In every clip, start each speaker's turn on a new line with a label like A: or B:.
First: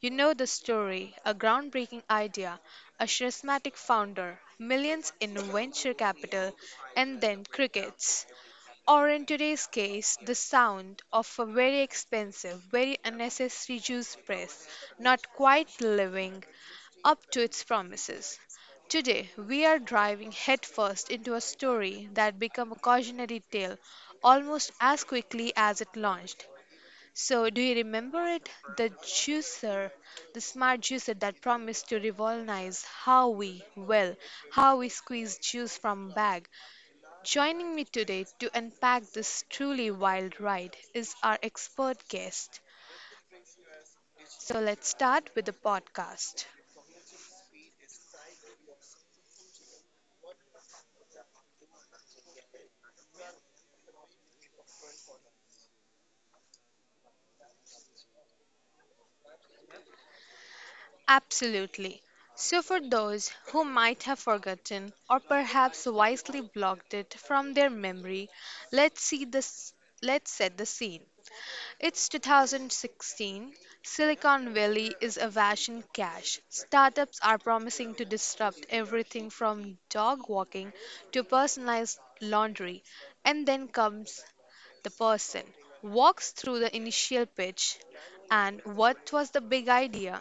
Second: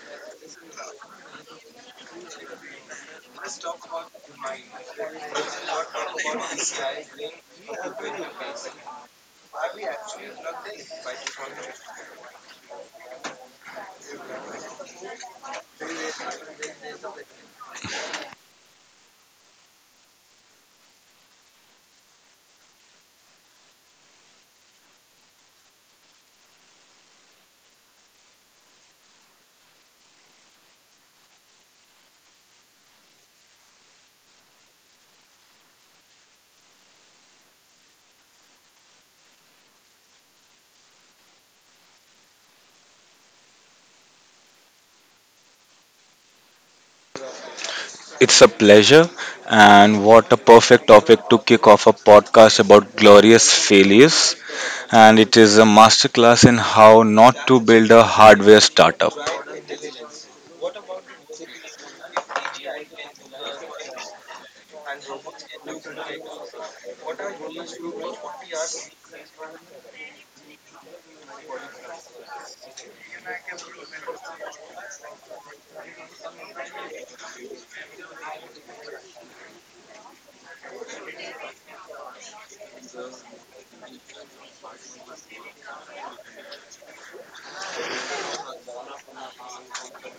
A: you know the story a groundbreaking idea, a charismatic founder, millions in venture capital, and then crickets. Or in today's case, the sound of a very expensive, very unnecessary juice press, not quite living up to its promises. Today, we are driving headfirst into a story that became a cautionary tale almost as quickly as it launched. So, do you remember it? The juicer, the smart juicer that promised to revolutionize how we, well, how we squeeze juice from bag. Joining me today to unpack this truly wild ride is our expert guest. So, let's start with the podcast.
B: It's a pleasure, and what a perfect topic to kick off a podcast about glorious failures. And it is a masterclass in how not to build a hardware startup.
A: Absolutely. So, for those who might have forgotten or perhaps wisely blocked it from their memory, let's see this. Let's set the scene. It's 2016. Silicon Valley is awash in cash. Startups are promising to disrupt everything from dog walking to personalized laundry. And then comes the person, walks through the initial pitch, and what was the big idea?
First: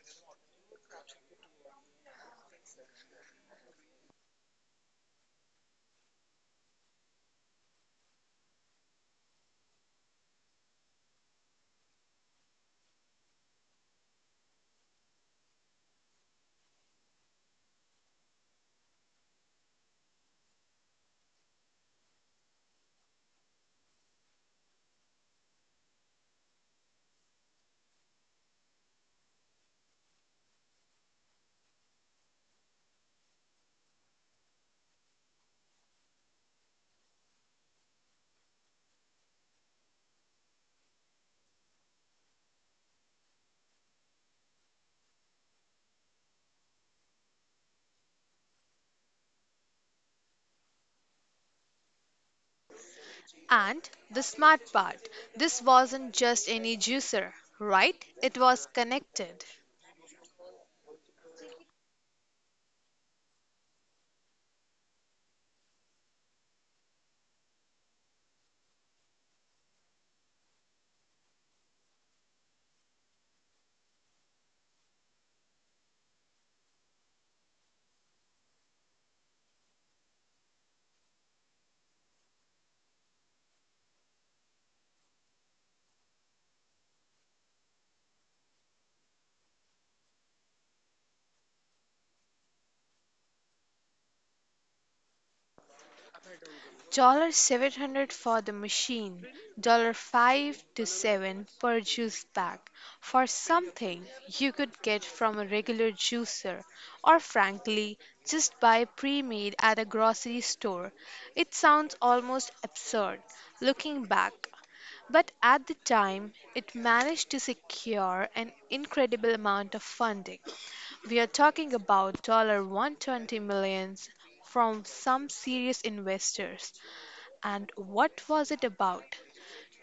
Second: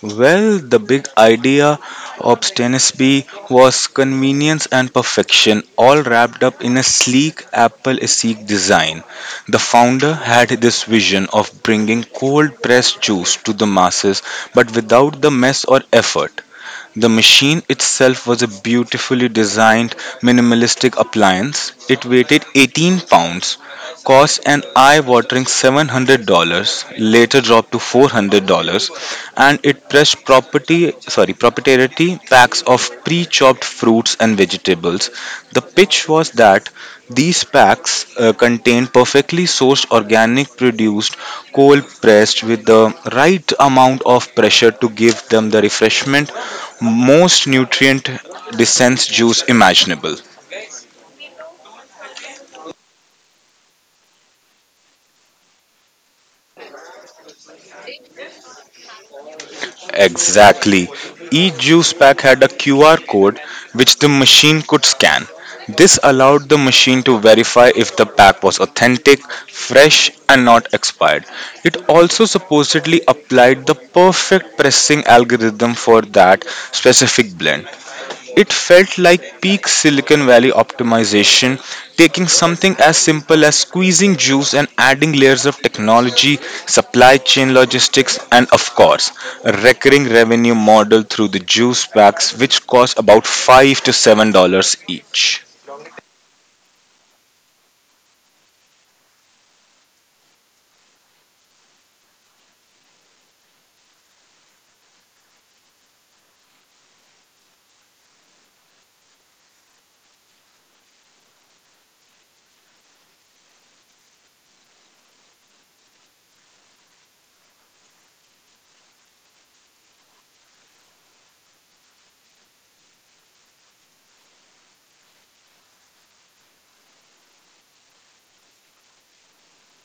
B: Well, the big idea of Stenisby was convenience and perfection, all wrapped up in a sleek Apple Seek design. The founder had this vision of bringing cold pressed juice to the masses, but without the mess or effort. The machine itself was a beautifully designed, minimalistic appliance. It weighted 18 pounds, cost an eye watering $700, later dropped to $400, and it pressed property, sorry, proprietary packs of pre chopped fruits and vegetables. The pitch was that these packs contain perfectly sourced organic produced cold pressed with the right amount of pressure to give them the refreshment most nutrient dense juice imaginable.
A: And the smart part, this wasn't just any juicer, right? It was connected.
B: Exactly. Each juice pack had a QR code which the machine could scan. This allowed the machine to verify if the pack was authentic, fresh, and not expired. It also supposedly applied the perfect pressing algorithm for that specific blend. It felt like peak Silicon Valley optimization, taking something as simple as squeezing juice and adding layers of technology, supply chain logistics, and of course, a recurring revenue model through the juice packs, which cost about 5 to $7 each.
A: 700 for the machine, 5 to 7 per juice bag for something you could get from a regular juicer or frankly just buy pre-made at a grocery store. It sounds almost absurd looking back, but at the time it managed to secure an incredible amount of funding. We are talking about dollar 120 millions from some serious investors. And what was it about,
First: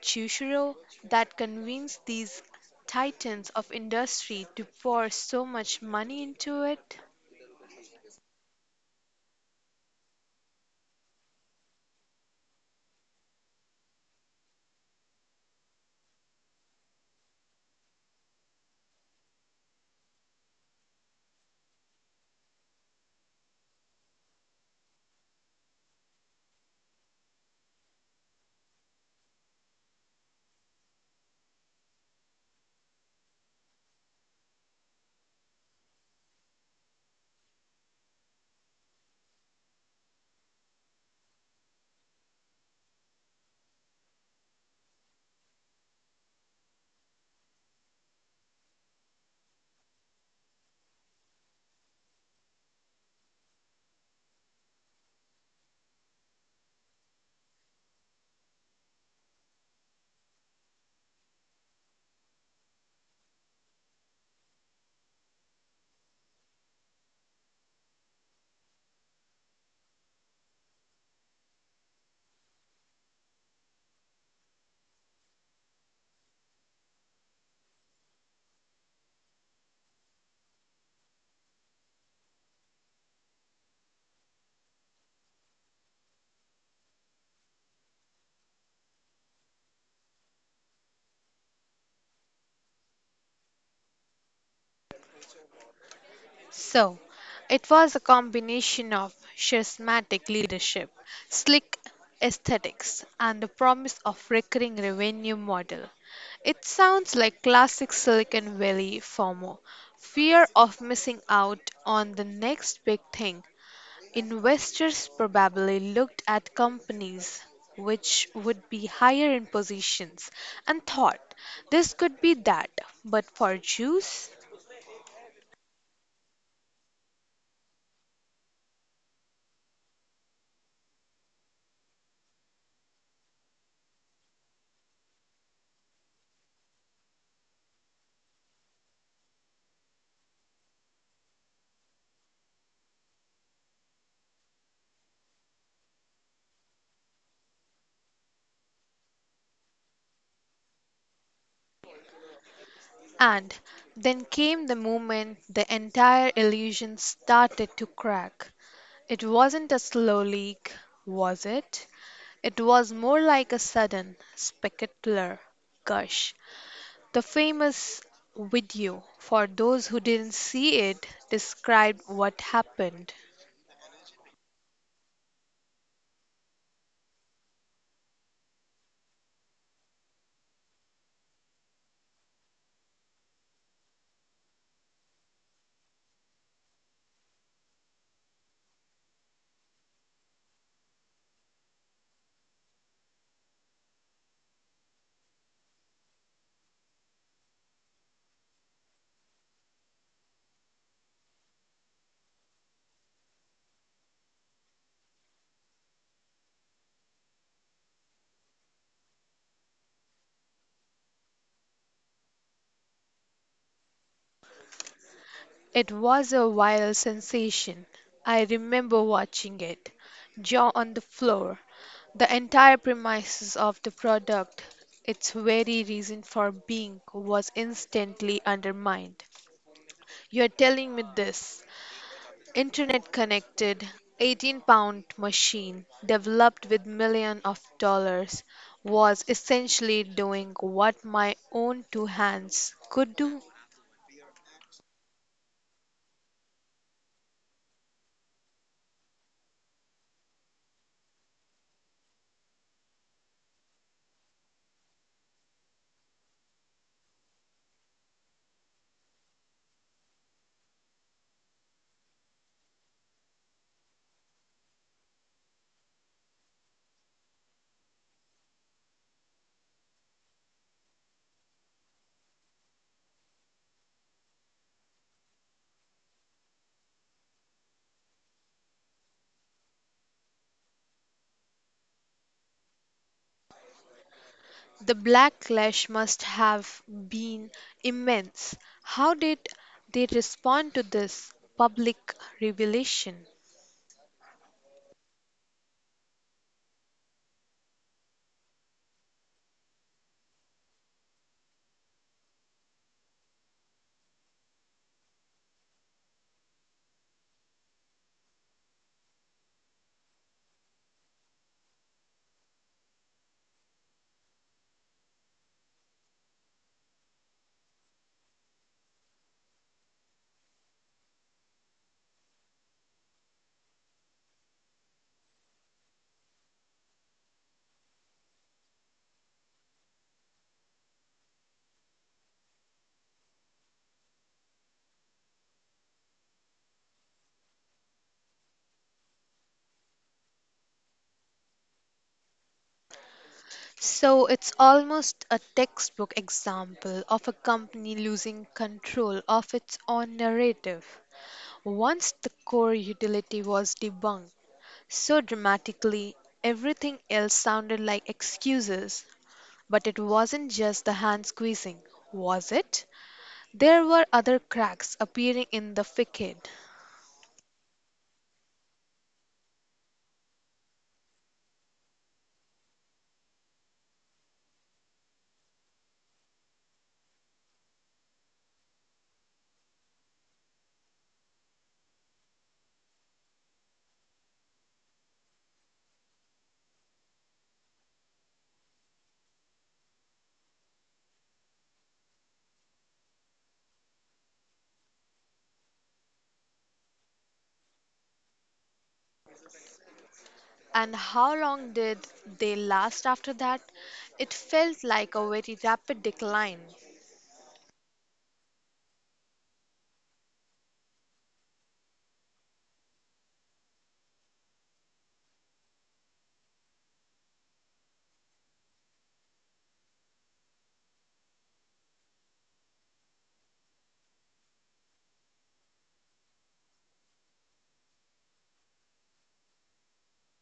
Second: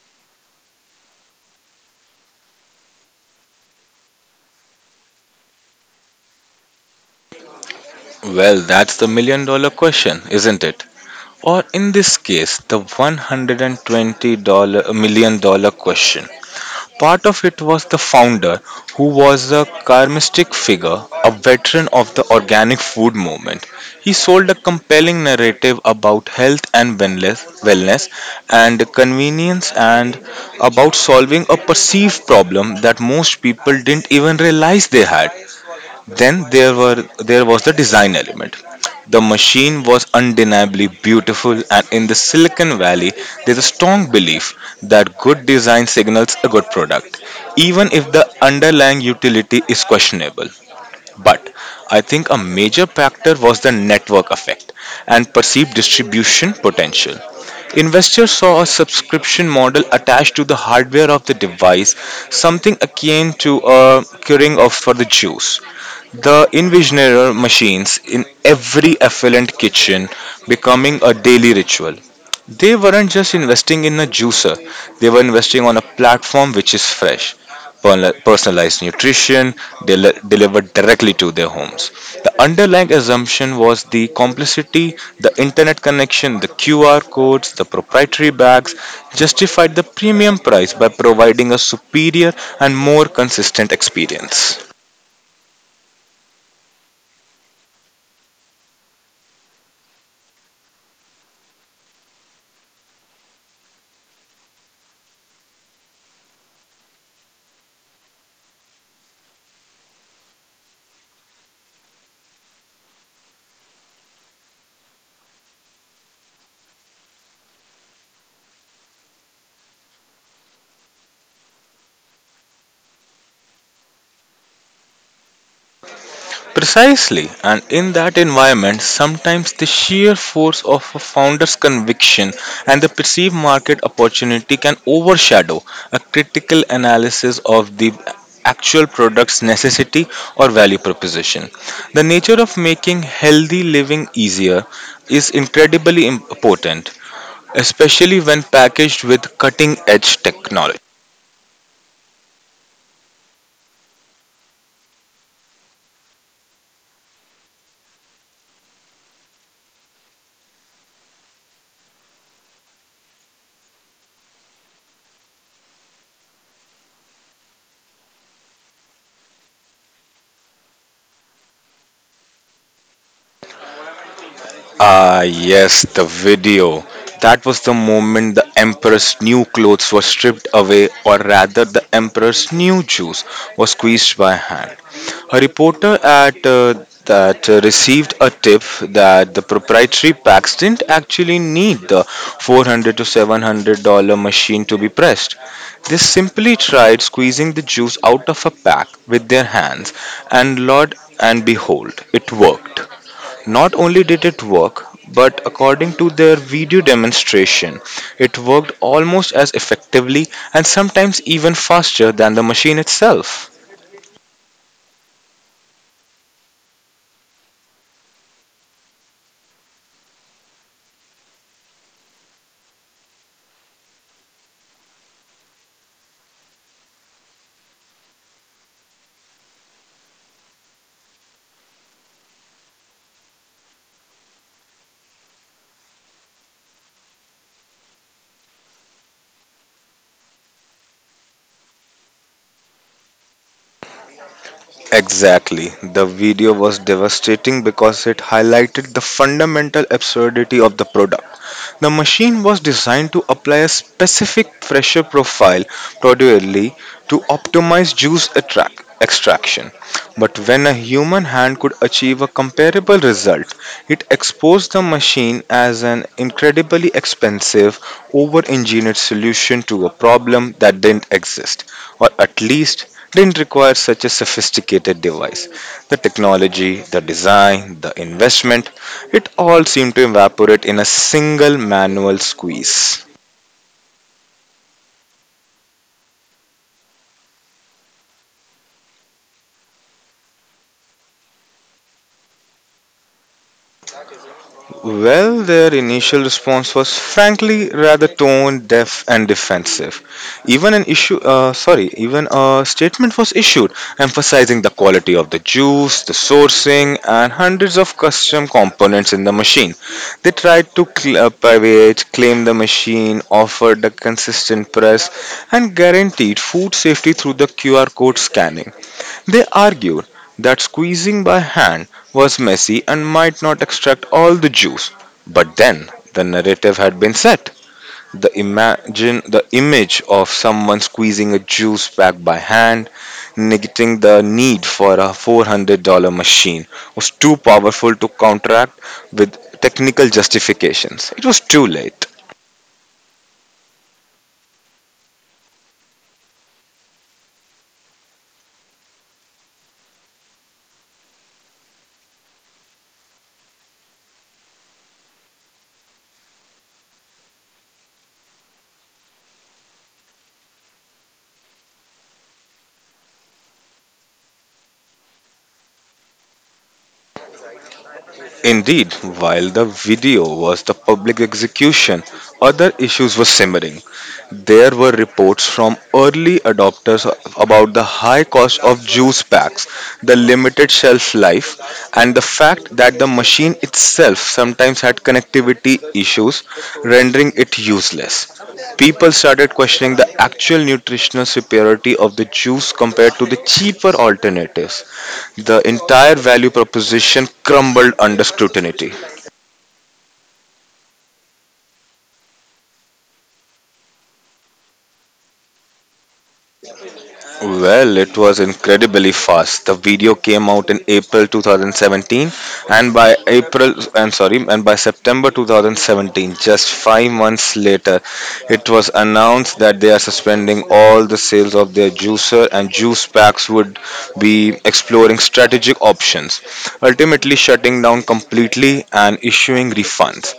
A: Chushiro, that convinced these titans of industry to pour so much money into it?
B: Well, that's the million dollar question, isn't it? Or in this case, the $100 million question. Part of it was the founder, who was a charismatic figure, a veteran of the organic food movement. He sold a compelling narrative about health and wellness and convenience and about solving a perceived problem that most people didn't even realize they had. Then there was the design element. The machine was undeniably beautiful, and in the Silicon Valley, there's a strong belief that good design signals a good product, even if the underlying utility is questionable. But I think a major factor was the network effect and perceived distribution potential. Investors saw a subscription model attached to the hardware of the device, something akin to a curing of for the juice. The Invisioneer machines in every affluent kitchen becoming a daily ritual. They weren't just investing in a juicer, they were investing on a platform which is fresh. Personalized nutrition delivered directly to their homes. The underlying assumption was the complexity, the internet connection, the QR codes, the proprietary bags justified the premium price by providing a superior and more consistent experience.
A: So, it was a combination of charismatic leadership, slick aesthetics, and the promise of recurring revenue model. It sounds like classic Silicon Valley FOMO, fear of missing out on the next big thing. Investors probably looked at companies which would be higher in positions and thought this could be that, but for Jews.
B: Precisely, and in that environment, sometimes the sheer force of a founder's conviction and the perceived market opportunity can overshadow a critical analysis of the actual product's necessity or value proposition. The nature of making healthy living easier is incredibly important, especially when packaged with cutting edge technology.
A: And then came the moment the entire illusion started to crack. It wasn't a slow leak, was it? It was more like a sudden, spectacular gush. The famous video, for those who didn't see it, described what happened.
B: Ah, yes, the video. That was the moment the emperor's new clothes were stripped away, or rather, the emperor's new juice was squeezed by hand. A reporter at that received a tip that the proprietary packs didn't actually need the 400 to $700 machine to be pressed. They simply tried squeezing the juice out of a pack with their hands, and Lord and behold, it worked. Not only did it work, but according to their video demonstration, it worked almost as effectively and sometimes even faster than the machine itself.
A: It was a viral sensation. I remember watching it, jaw on the floor. The entire premises of the product, its very reason for being, was instantly undermined. You're telling me this internet connected 18 pound machine developed with millions of dollars was essentially doing what my own two hands could do?
B: Exactly. The video was devastating because it highlighted the fundamental absurdity of the product. The machine was designed to apply a specific pressure profile procedurally to optimize juice attract extraction. But when a human hand could achieve a comparable result, it exposed the machine as an incredibly expensive, over engineered solution to a problem that didn't exist, or at least didn't require such a sophisticated device. The technology, the design, the investment, it all seemed to evaporate in a single manual squeeze.
A: The backlash must have been immense. How did they respond to this public revelation?
B: Well, their initial response was frankly rather tone deaf and defensive. Even a statement was issued emphasizing the quality of the juice, the sourcing, and hundreds of custom components in the machine. They tried to claim the machine offered a consistent press, and guaranteed food safety through the QR code scanning. They argued that squeezing by hand was messy and might not extract all the juice. But then the narrative had been set. The imagine the image of someone squeezing a juice pack by hand, negating the need for a $400 machine, was too powerful to counteract with technical justifications. It was too late.
A: So it's almost a textbook example of a company losing control of its own narrative. Once the core utility was debunked so dramatically, everything else sounded like excuses. But it wasn't just the hand squeezing, was it? There were other cracks appearing in the facade.
B: Indeed, while the video was the public execution, other issues were simmering. There were reports from early adopters about the high cost of juice packs, the limited shelf life, and the fact that the machine itself sometimes had connectivity issues, rendering it useless. People started questioning the actual nutritional superiority of the juice compared to the cheaper alternatives. The entire value proposition crumbled under scrutiny.
A: And how long did they last after that? It felt like a very rapid decline.
B: Well, it was incredibly fast. The video came out in April 2017, and by September 2017, just 5 months later, it was announced that they are suspending all the sales of their juicer, and juice packs would be exploring strategic options, ultimately shutting down completely and issuing refunds.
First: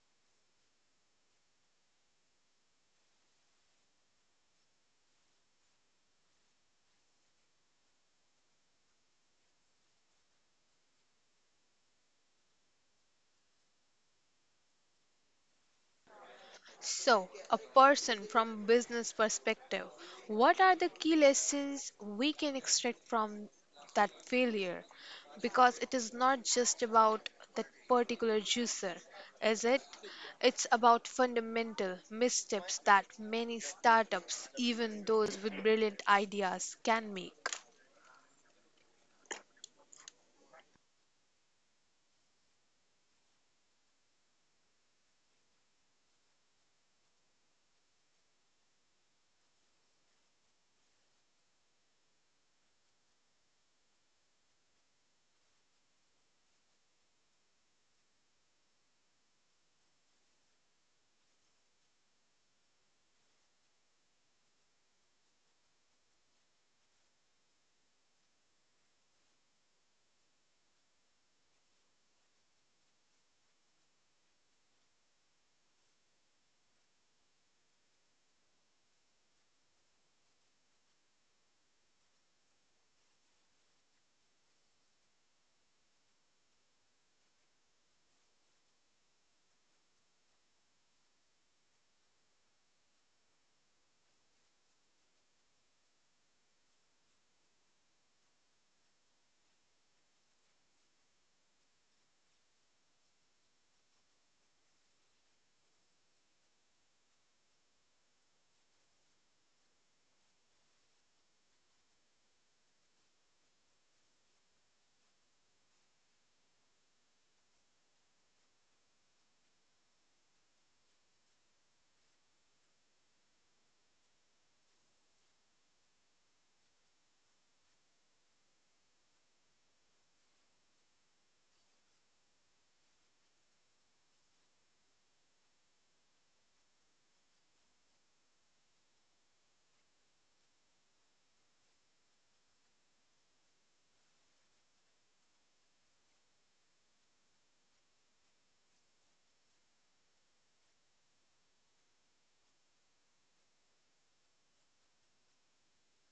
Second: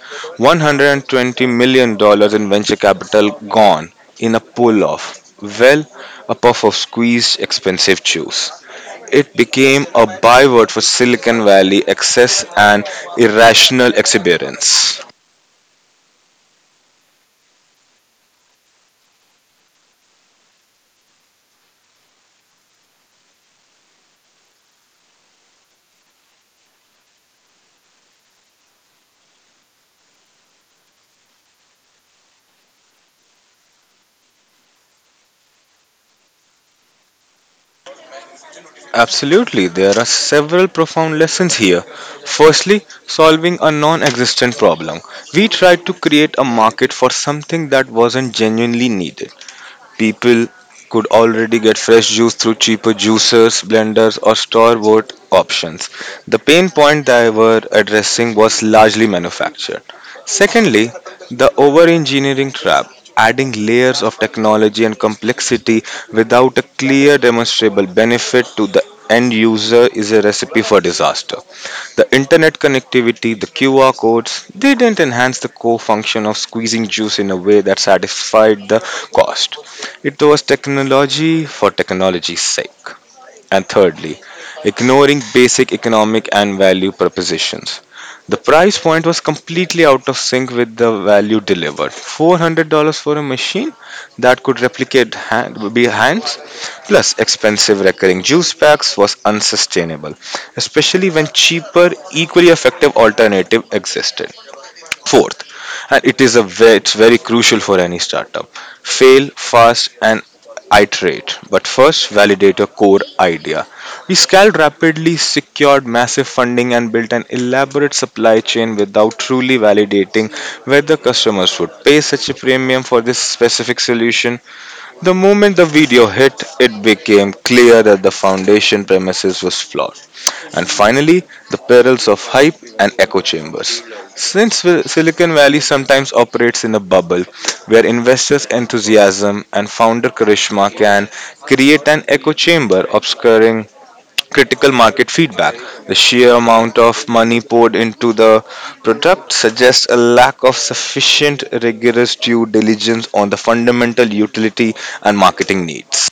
B: $120 million in venture capital gone in a puff of squeezed expensive juice. It became a byword for Silicon Valley excess and irrational exuberance.
A: So, a person from business perspective, what are the key lessons we can extract from that failure? Because it is not just about that particular juicer, is it? It's about fundamental missteps that many startups, even those with brilliant ideas, can make.
B: Absolutely, there are several profound lessons here. Firstly, solving a non existent problem. We tried to create a market for something that wasn't genuinely needed. People could already get fresh juice through cheaper juicers, blenders, or store bought options. The pain point they were addressing was largely manufactured. Secondly, the over engineering trap, adding layers of technology and complexity without a clear demonstrable benefit to the end user, is a recipe for disaster. The internet connectivity, the QR codes, they didn't enhance the core function of squeezing juice in a way that satisfied the cost. It was technology for technology's sake. And thirdly, ignoring basic economic and value propositions. The price point was completely out of sync with the value delivered. $400 for a machine that could replicate hands, plus expensive recurring juice packs was unsustainable, especially when cheaper, equally effective alternative existed. Fourth, and it is it's very crucial for any startup, fail fast and iterate, but first validate your core idea. We scaled rapidly, secured massive funding, and built an elaborate supply chain without truly validating whether customers would pay such a premium for this specific solution. The moment the video hit, it became clear that the foundation premises was flawed. And finally, the perils of hype and echo chambers. Since Silicon Valley sometimes operates in a bubble where investors' enthusiasm and founder charisma can create an echo chamber obscuring critical market feedback, the sheer amount of money poured into the product suggests a lack of sufficient rigorous due diligence on the fundamental utility and marketing needs.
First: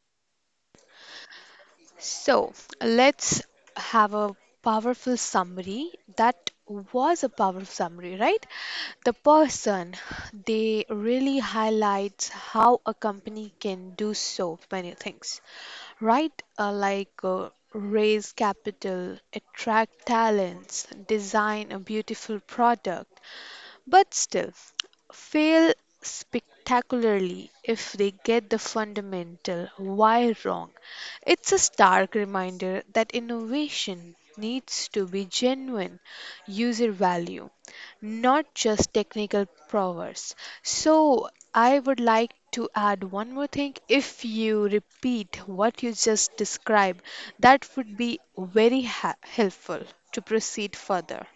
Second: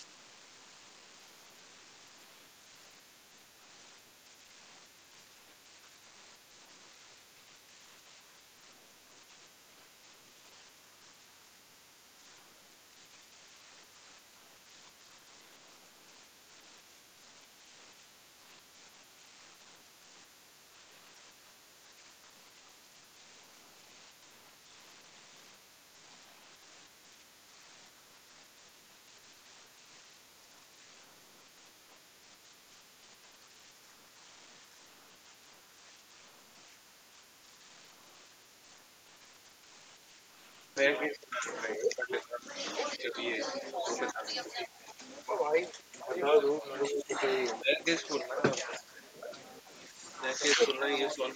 A: So let's have a powerful summary. That was a powerful summary, right? The person they really highlights how a company can do so many things, right? Like raise capital, attract talents, design a beautiful product, but still fail spectacularly if they get the fundamental why wrong. It's a stark reminder that innovation needs to be genuine user value, not just technical prowess. So, I would like to add one more thing. If you repeat what you just described, that would be very helpful to proceed further.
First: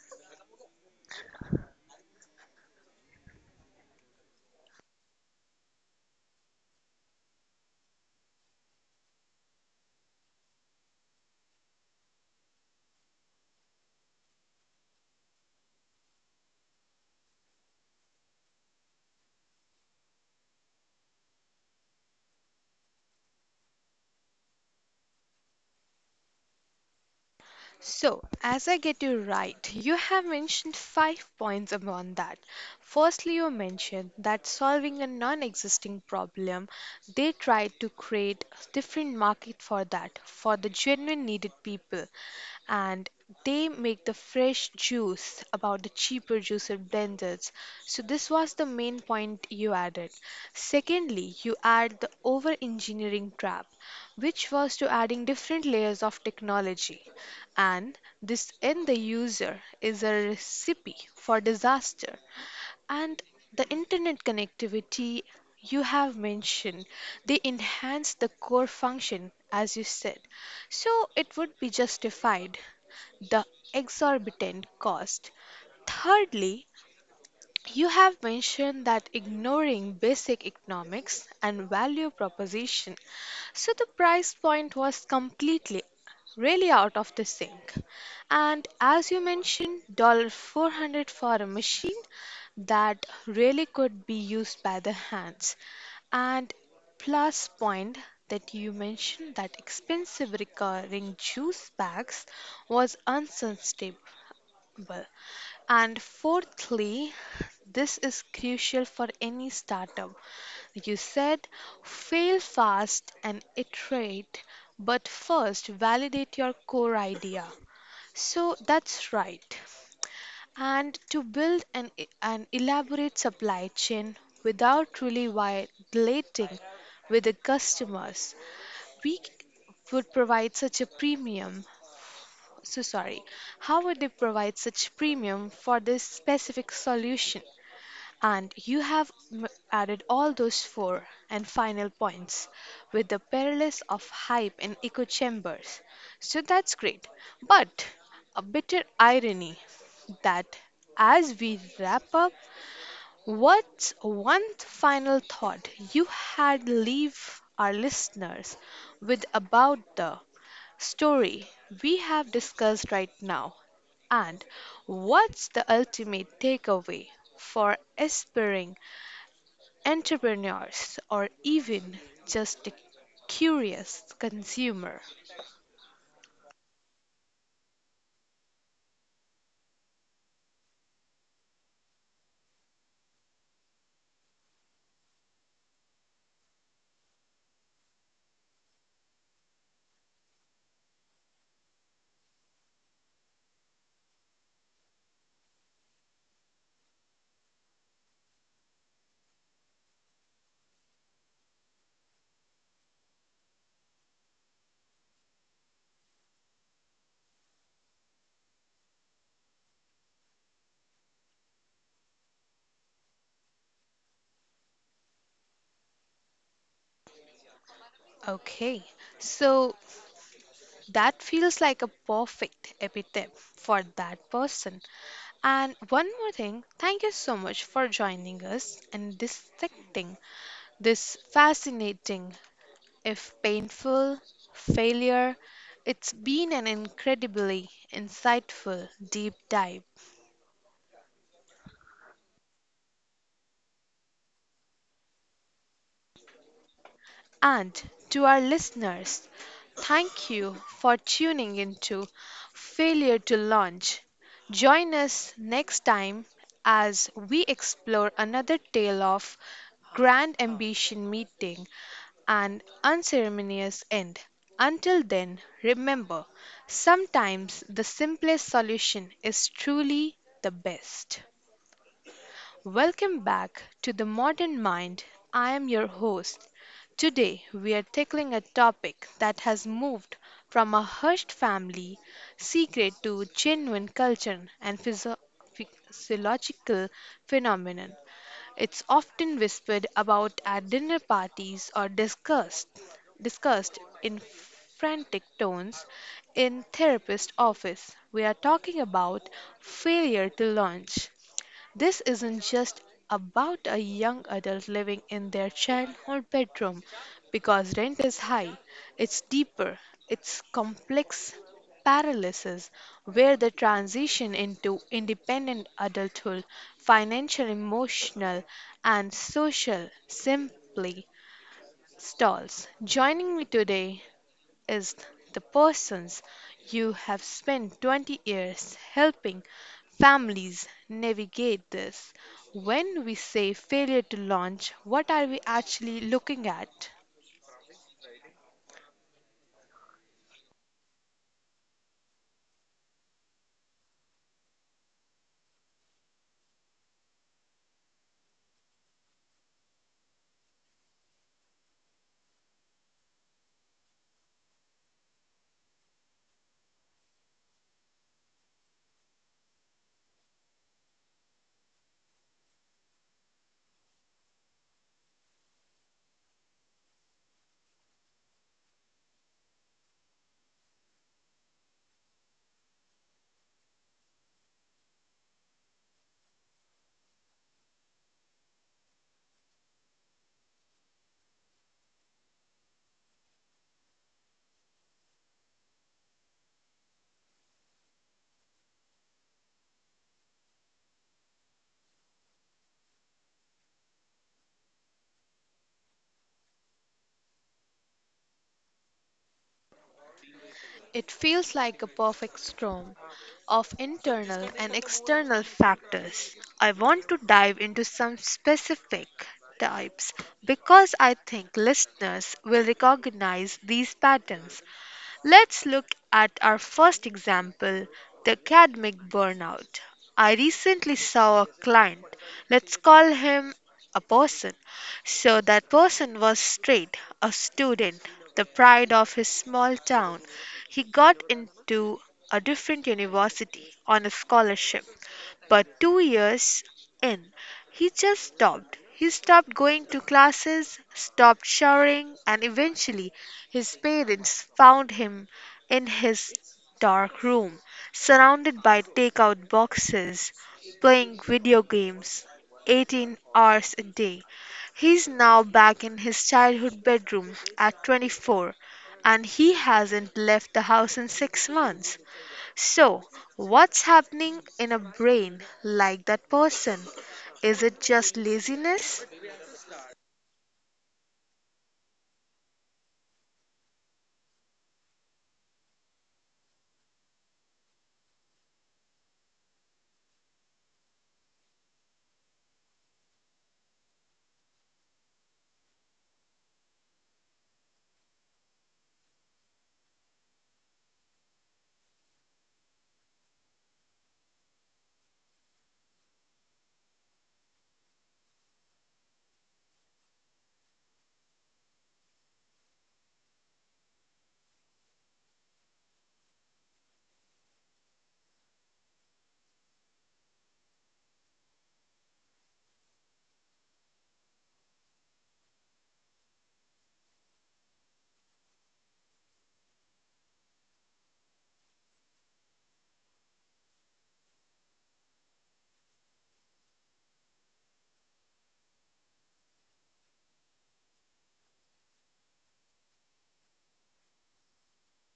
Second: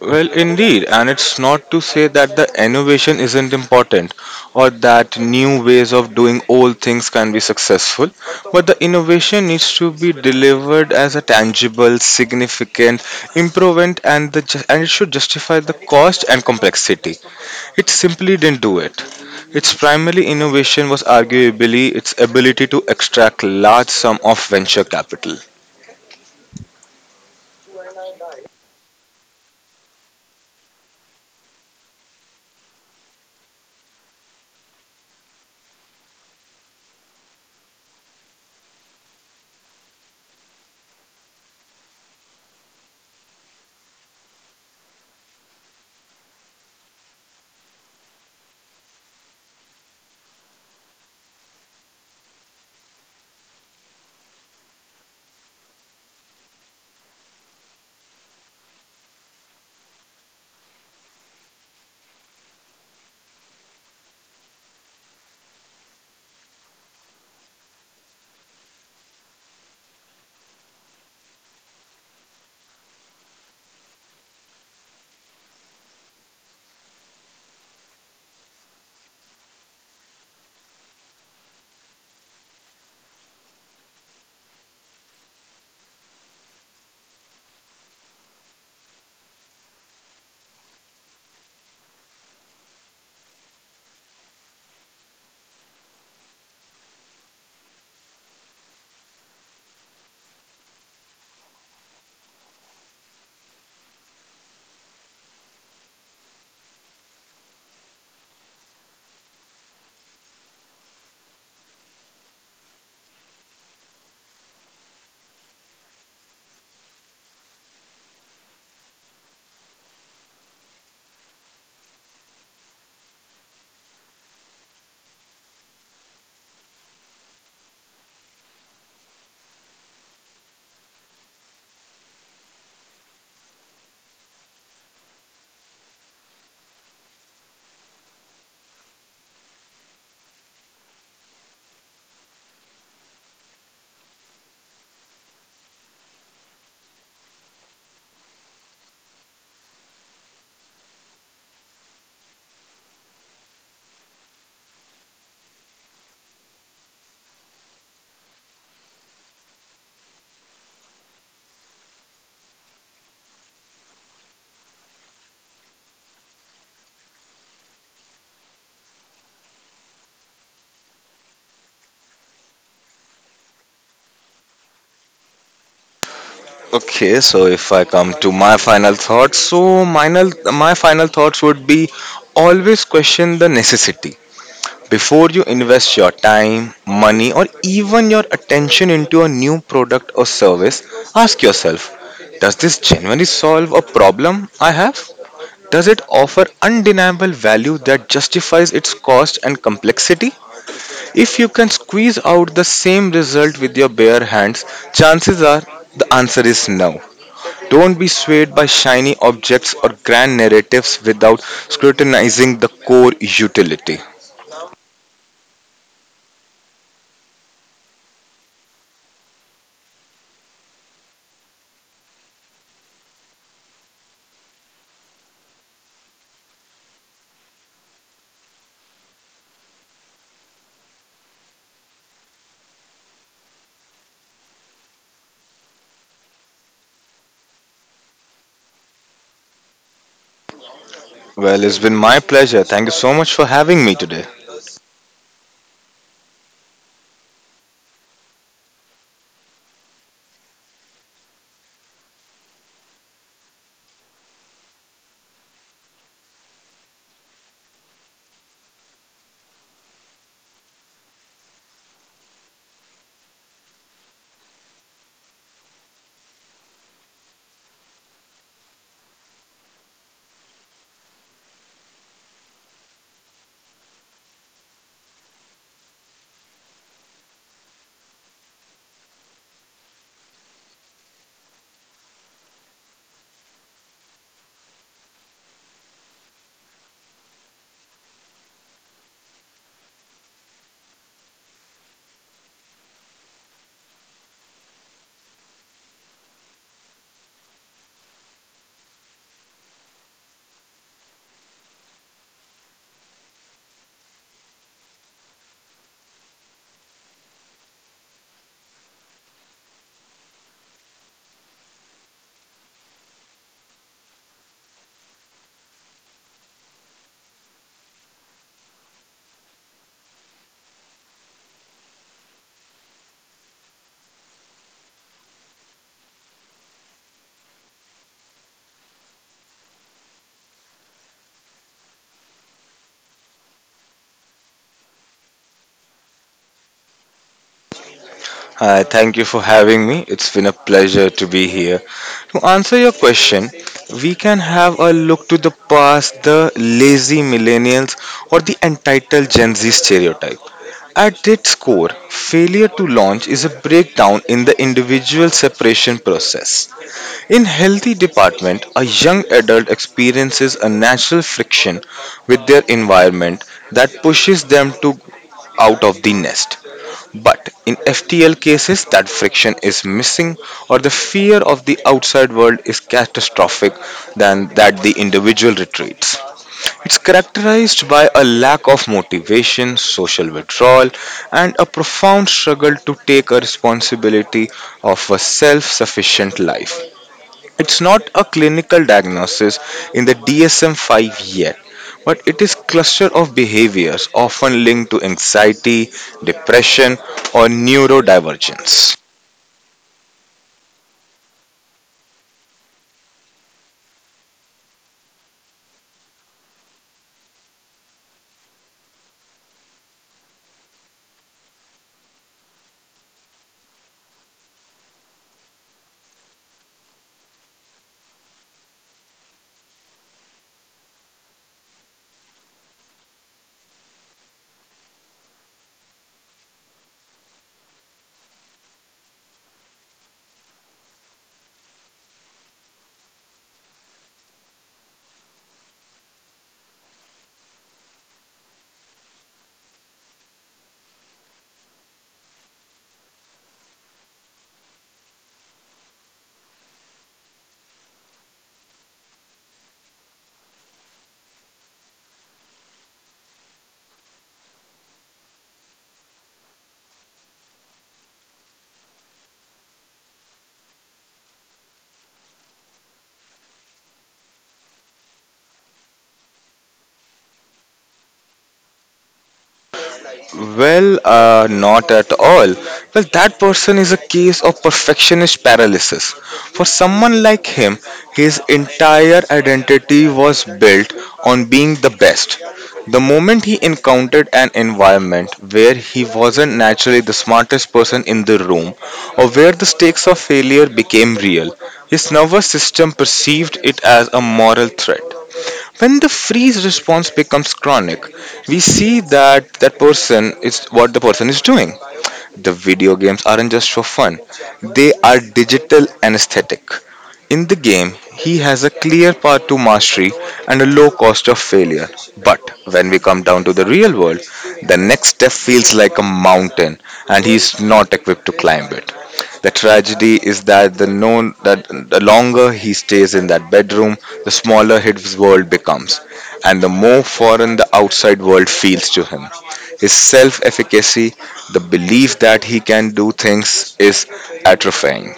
B: Well, indeed, and it's not to say that the innovation isn't important or that new ways of doing old things can be successful, but the innovation needs to be delivered as a tangible, significant improvement, and it should justify the cost and complexity. It simply didn't do it. Its primary innovation was arguably its ability to extract large sum of venture capital.
A: So, as I get you right, you have mentioned five points upon that. Firstly, you mentioned that solving a non existing problem, they tried to create a different market for that, for the genuine needed people and they make the fresh juice about the cheaper juicer blenders. So this was the main point you added. Secondly, you add the over engineering trap, which was to adding different layers of technology. And this in the user is a recipe for disaster. And the internet connectivity you have mentioned, they enhance the core function as you said. So it would be justified the exorbitant cost. Thirdly, you have mentioned that ignoring basic economics and value proposition, so the price point was completely really out of the sync. And as you mentioned, 400 for a machine that really could be used by the hands. And plus point that you mentioned that expensive recurring juice bags was unsustainable simple. And fourthly, this is crucial for any startup. You said fail fast and iterate, but first validate your core idea. So that's right. And to build an elaborate supply chain without really violating with the customers, we would provide such a premium so sorry. How would they provide such premium for this specific solution? And you have added all those four and final points with the perils of hype and echo chambers. So that's great. But a bitter irony that as we wrap up, what's one final thought you had leave our listeners with about the story we have discussed right now? And what's the ultimate takeaway for aspiring entrepreneurs or even just a curious consumer?
B: Okay, so if I come to my final thoughts, so my, my final thoughts would be always question the necessity. Before you invest your time, money, or even your attention into a new product or service, ask yourself, does this genuinely solve a problem I have? Does it offer undeniable value that justifies its cost and complexity? If you can squeeze out the same result with your bare hands, chances are the answer is no. Don't be swayed by shiny objects or grand narratives without scrutinizing the core utility.
A: Okay, so that feels like a perfect epithet for that person. And one more thing, thank you so much for joining us and dissecting this fascinating, if painful, failure. It's been an incredibly insightful deep dive.
B: Well, it's been my pleasure. Thank you so much for having me today.
A: And to our listeners, thank you for tuning into Failure to Launch. Join us next time as we explore another tale of grand ambition meeting an unceremonious end. Until then, remember sometimes the simplest solution is truly the best. Welcome back to the Modern Mind. I am your host. Today, we are tackling a topic that has moved from a hushed family secret to genuine culture and physiological phenomenon. It's often whispered about at dinner parties or discussed in frantic tones in therapist office. We are talking about failure to launch. This isn't just about a young adult living in their childhood bedroom because rent is high. It's deeper, it's complex paralysis where the transition into independent adulthood, financial, emotional, and social, simply stalls. Joining me today is the persons you have spent 20 years helping families navigate this. When we say failure to launch, what are we actually looking at?
B: Hi, thank you for having me. It's been a pleasure to be here. To answer your question, we can have a look to the past, the lazy millennials, or the entitled Gen Z stereotype. At its core, failure to launch is a breakdown in the individual separation process. In healthy department, a young adult experiences a natural friction with their environment that pushes them to out of the nest. But in FTL cases, that friction is missing or the fear of the outside world is catastrophic than that the individual retreats. It's characterized by a lack of motivation, social withdrawal, and a profound struggle to take a responsibility of a self sufficient life. It's not a clinical diagnosis in the DSM-5 yet, but it is cluster of behaviors often linked to anxiety, depression, or neurodivergence.
A: It feels like a perfect storm of internal and external factors. I want to dive into some specific types because I think listeners will recognize these patterns. Let's look at our first example, the academic burnout. I recently saw a client, let's call him a person. So, that person was straight, a student, the pride of his small town. He got into a different university on a scholarship. But two years in, he just stopped. He stopped going to classes, stopped showering, and eventually his parents found him in his dark room, surrounded by takeout boxes, playing video games 18 hours a day. He's now back in his childhood bedroom at 24, and he hasn't left the house in six months. So, what's happening in a brain like that person? Is it just laziness?
B: Well, not at all. Well, that person is a case of perfectionist paralysis. For someone like him, his entire identity was built on being the best. The moment he encountered an environment where he wasn't naturally the smartest person in the room or where the stakes of failure became real, his nervous system perceived it as a moral threat. When the freeze response becomes chronic, we see that that person is what the person is doing the video games aren't just for fun, they are digital anesthetic. In the game, he has a clear path to mastery and a low cost of failure. But when we come down to the real world, the next step feels like a mountain and he is not equipped to climb it. The tragedy is that the known that the longer he stays in that bedroom, the smaller his world becomes and the more foreign the outside world feels to him. His self efficacy, the belief that he can do things, is atrophying.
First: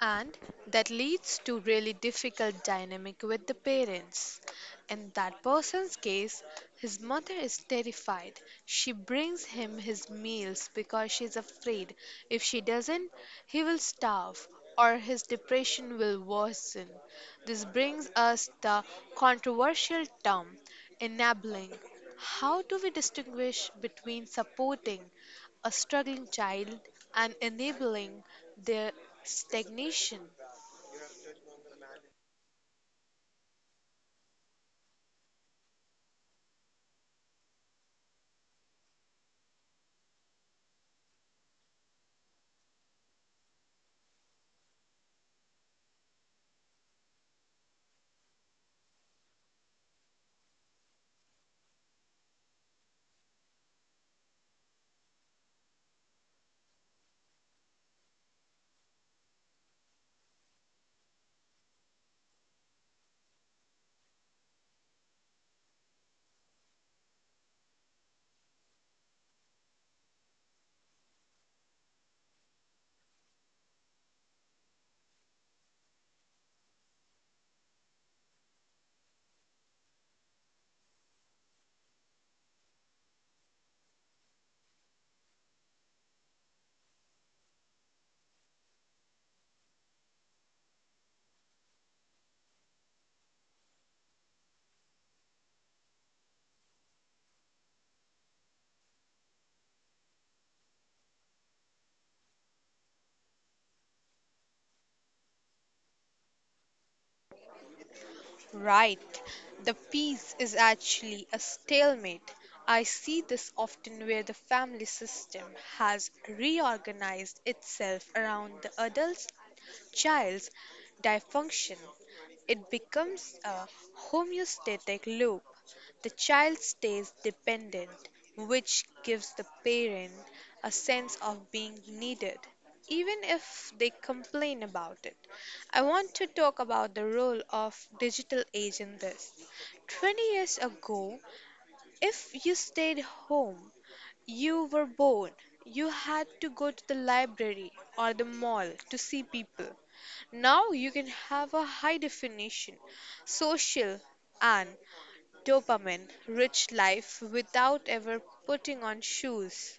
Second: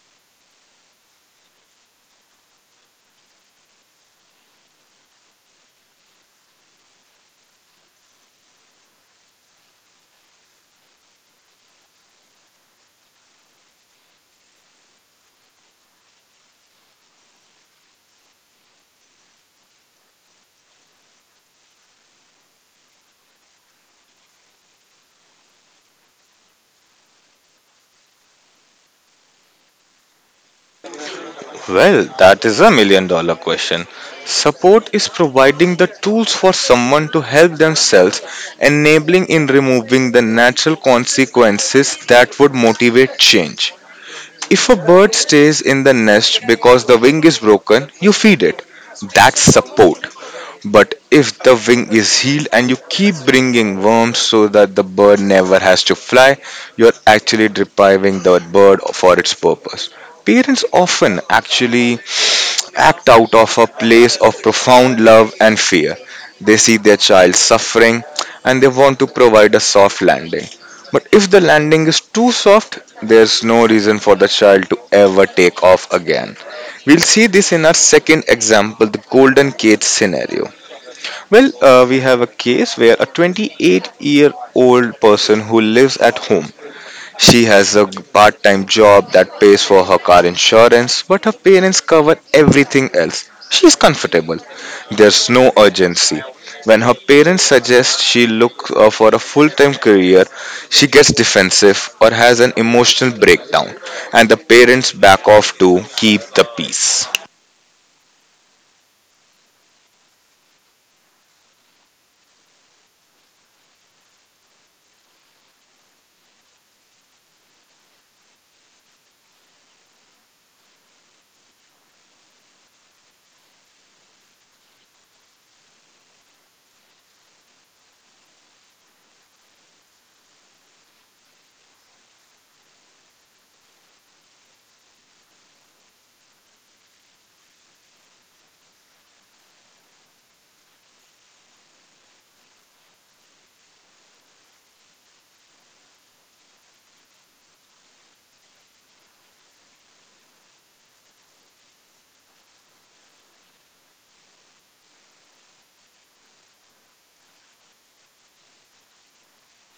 A: And that leads to really difficult dynamic with the parents in that person's case. His mother is terrified. She brings him his meals because she's afraid if she doesn't he will starve or his depression will worsen. This brings us the controversial term enabling. How do we distinguish between supporting a struggling child, and enabling their stagnation.
B: Well, that is a million dollar question. Support is providing the tools for someone to help themselves, enabling in removing the natural consequences that would motivate change. If a bird stays in the nest because the wing is broken, you feed it. That's support. But if the wing is healed and you keep bringing worms so that the bird never has to fly, you're actually depriving the bird for its purpose. Parents often actually act out of a place of profound love and fear. They see their child suffering and they want to provide a soft landing. But if the landing is too soft, there's no reason for the child to ever take off again. We'll see this in our second example, the golden cage scenario. We have a case where a 28-year-old person who lives at home. She has a part time job that pays for her car insurance, but her parents cover everything else. She's comfortable. There's no urgency. When her parents suggest she look for a full time career, she gets defensive or has an emotional breakdown, and the parents back off to keep the peace.
A: Right. The peace is actually a stalemate. I see this often where the family system has reorganized itself around the adult child's dysfunction. It becomes a homeostatic loop. The child stays dependent, which gives the parent a sense of being needed, even if they complain about it. I want to talk about the role of digital age in this. 20 years ago, if you stayed home, you were bored. You had to go to the library or the mall to see people. Now you can have a high definition, social, and dopamine rich life without ever putting on shoes.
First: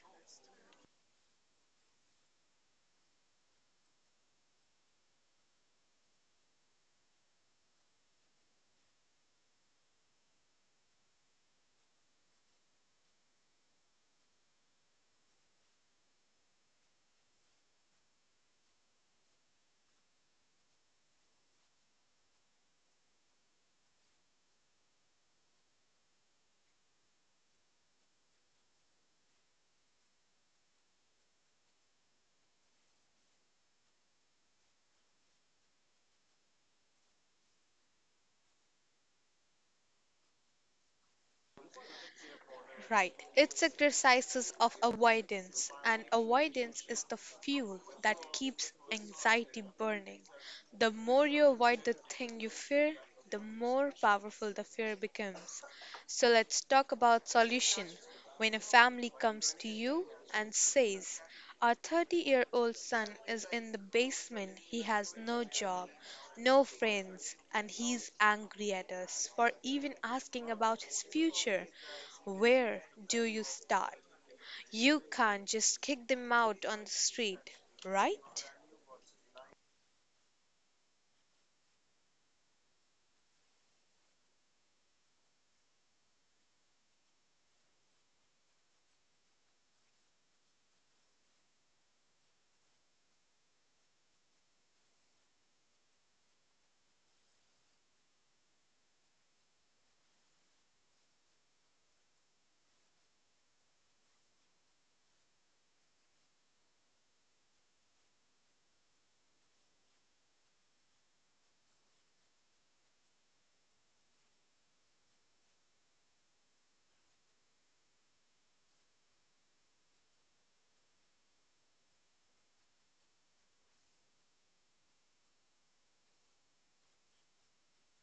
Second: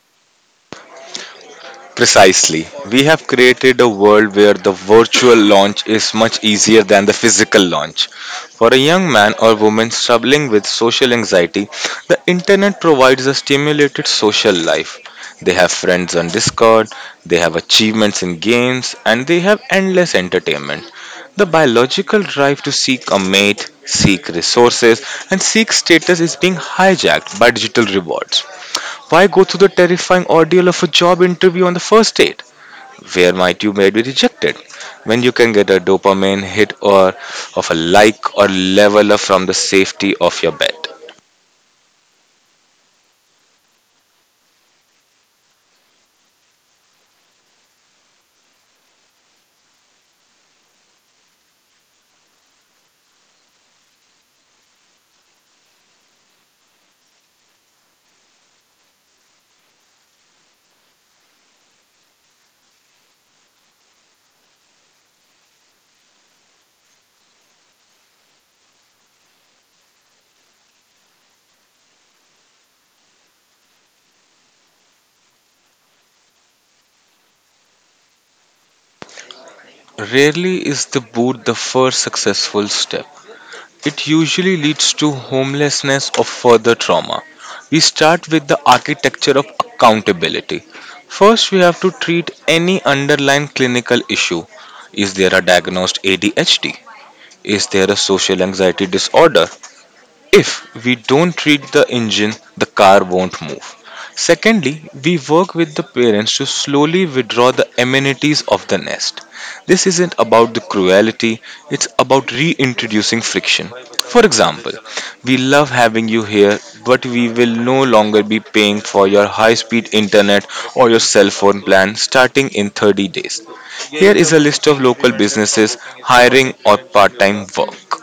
B: Precisely. We have created a world where the virtual launch is much easier than the physical launch. For a young man or woman struggling with social anxiety, the internet provides a stimulated social life. They have friends on Discord, they have achievements in games, and they have endless entertainment. The biological drive to seek a mate, seek resources, and seek status is being hijacked by digital rewards. Why go through the terrifying ordeal of a job interview on the first date, where might you may be rejected, when you can get a dopamine hit or of a like or leveler from the safety of your bed?
A: Right. It's a of avoidance, and avoidance is the fuel that keeps anxiety burning. The more you avoid the thing you fear, the more powerful the fear becomes. So let's talk about solution. When a family comes to you and says, "Our 30-year-old son is in the basement. He has no job, no friends, and he's angry at us for even asking about his future." Where do you start? You can't just kick them out on the street, right?
B: Rarely is the boot the first successful step. It usually leads to homelessness or further trauma. We start with the architecture of accountability. First, we have to treat any underlying clinical issue. Is there a diagnosed ADHD? Is there a social anxiety disorder? If we don't treat the engine, the car won't move. Secondly, we work with the parents to slowly withdraw the amenities of the nest. This isn't about the cruelty, it's about reintroducing friction. For example, we love having you here, but we will no longer be paying for your high speed internet or your cell phone plan starting in 30 days. Here is a list of local businesses hiring or part time work.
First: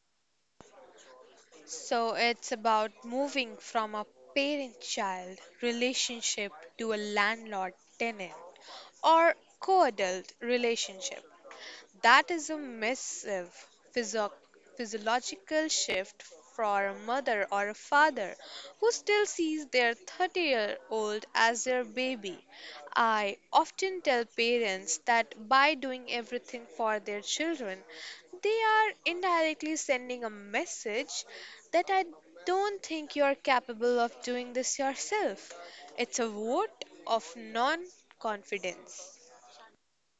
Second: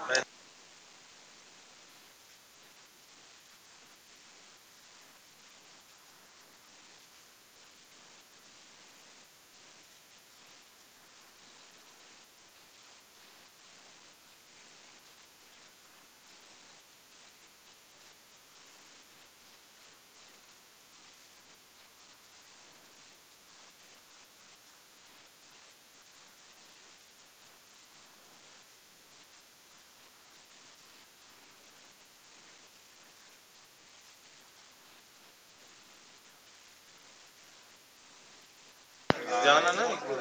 A: So it's about moving from a parent child relationship to a landlord tenant or co adult relationship. That is a massive physio- physiological shift for a mother or a father who still sees their 30-year-old as their baby. I often tell parents that by doing everything for their children, they are indirectly sending a message that I don't think you're capable of doing this yourself. It's a vote of non confidence.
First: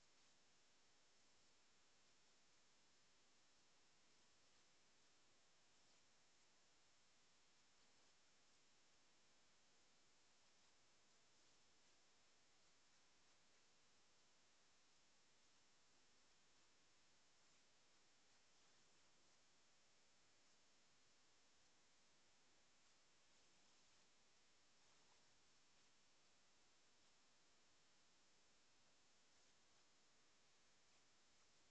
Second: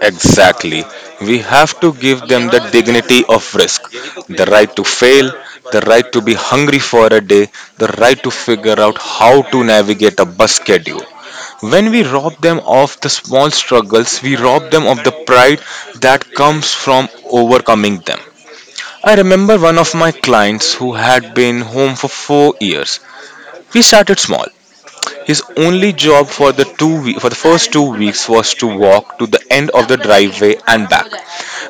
B: Exactly. We have to give them the dignity of risk, the right to fail, the right to be hungry for a day, the right to figure out how to navigate a bus schedule. When we rob them of the small struggles, we rob them of the pride that comes from overcoming them. I remember one of my clients who had been home for 4 years. We started small. His only job for for the first 2 weeks was to walk to the end of the driveway and back,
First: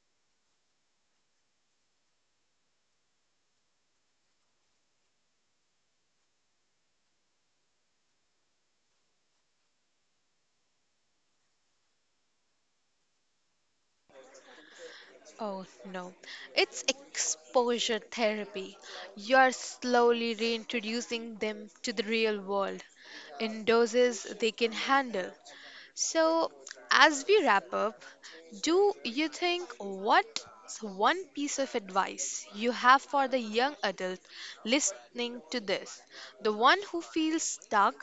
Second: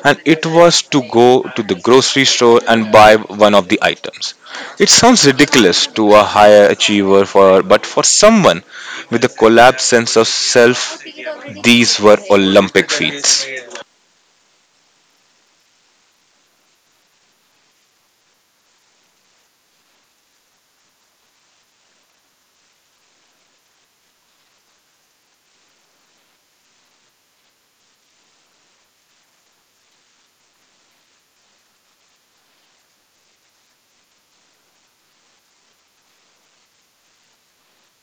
B: and it was to go to the grocery store and buy one of the items. It sounds ridiculous to a higher achiever for, but for someone with a collapsed sense of self, these were Olympic feats.
A: Oh no, it's exposure therapy. You're slowly reintroducing them to the real world in doses they can handle. So, as we wrap up, do you think what's one piece of advice you have for the young adult listening to this? The one who feels stuck,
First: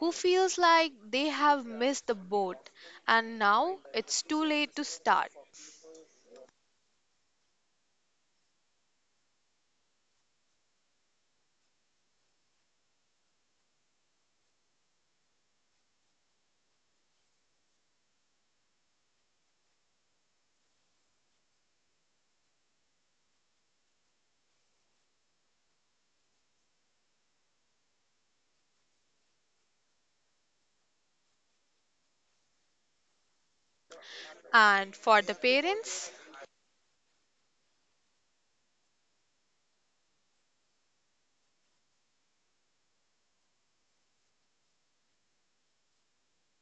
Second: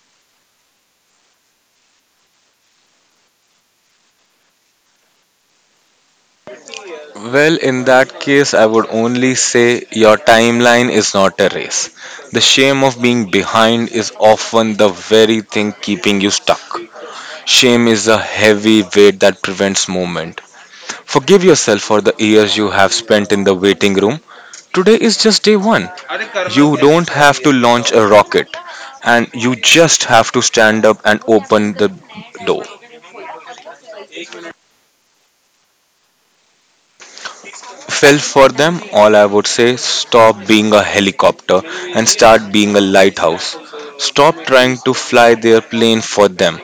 A: who feels like they have missed the boat, and now it's too late to start.
B: Well, in that case, I would only say your timeline is not a race. The shame of being behind is often the very thing keeping you stuck. Shame is a heavy weight that prevents movement. Forgive yourself for the years you have spent in the waiting room. Today is just day one. You don't have to launch a rocket, and you just have to stand up and open the door.
A: And for the parents,
B: Felt for them, all I would say stop being a helicopter and start being a lighthouse. Stop trying to fly their plane for them.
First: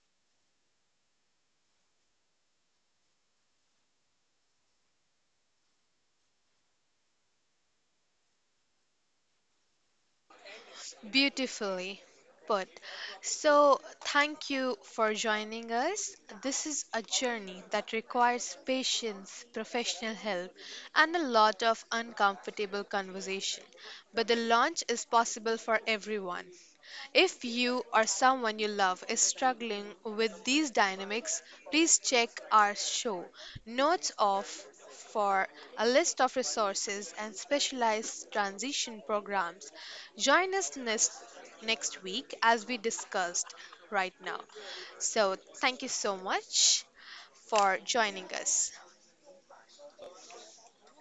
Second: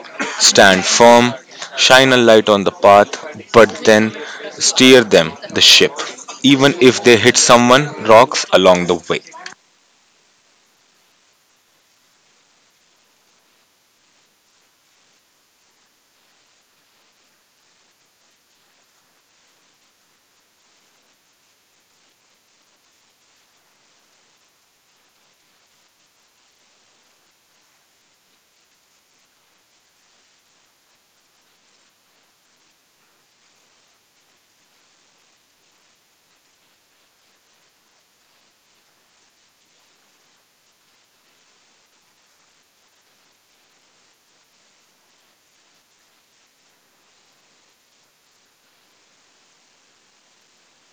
B: Stand firm, shine a light on the path, but then steer them the ship, even if they hit someone, rocks along the way.
A: beautifully put. So, thank you for joining us. This is a journey that requires patience, professional help, and a lot of uncomfortable conversation. But the launch is possible for everyone. If you or someone you love is struggling with these dynamics, please check our show notes off for a list of resources and specialized transition programs. Join us next week as we discussed right now. So, thank you so much for joining us.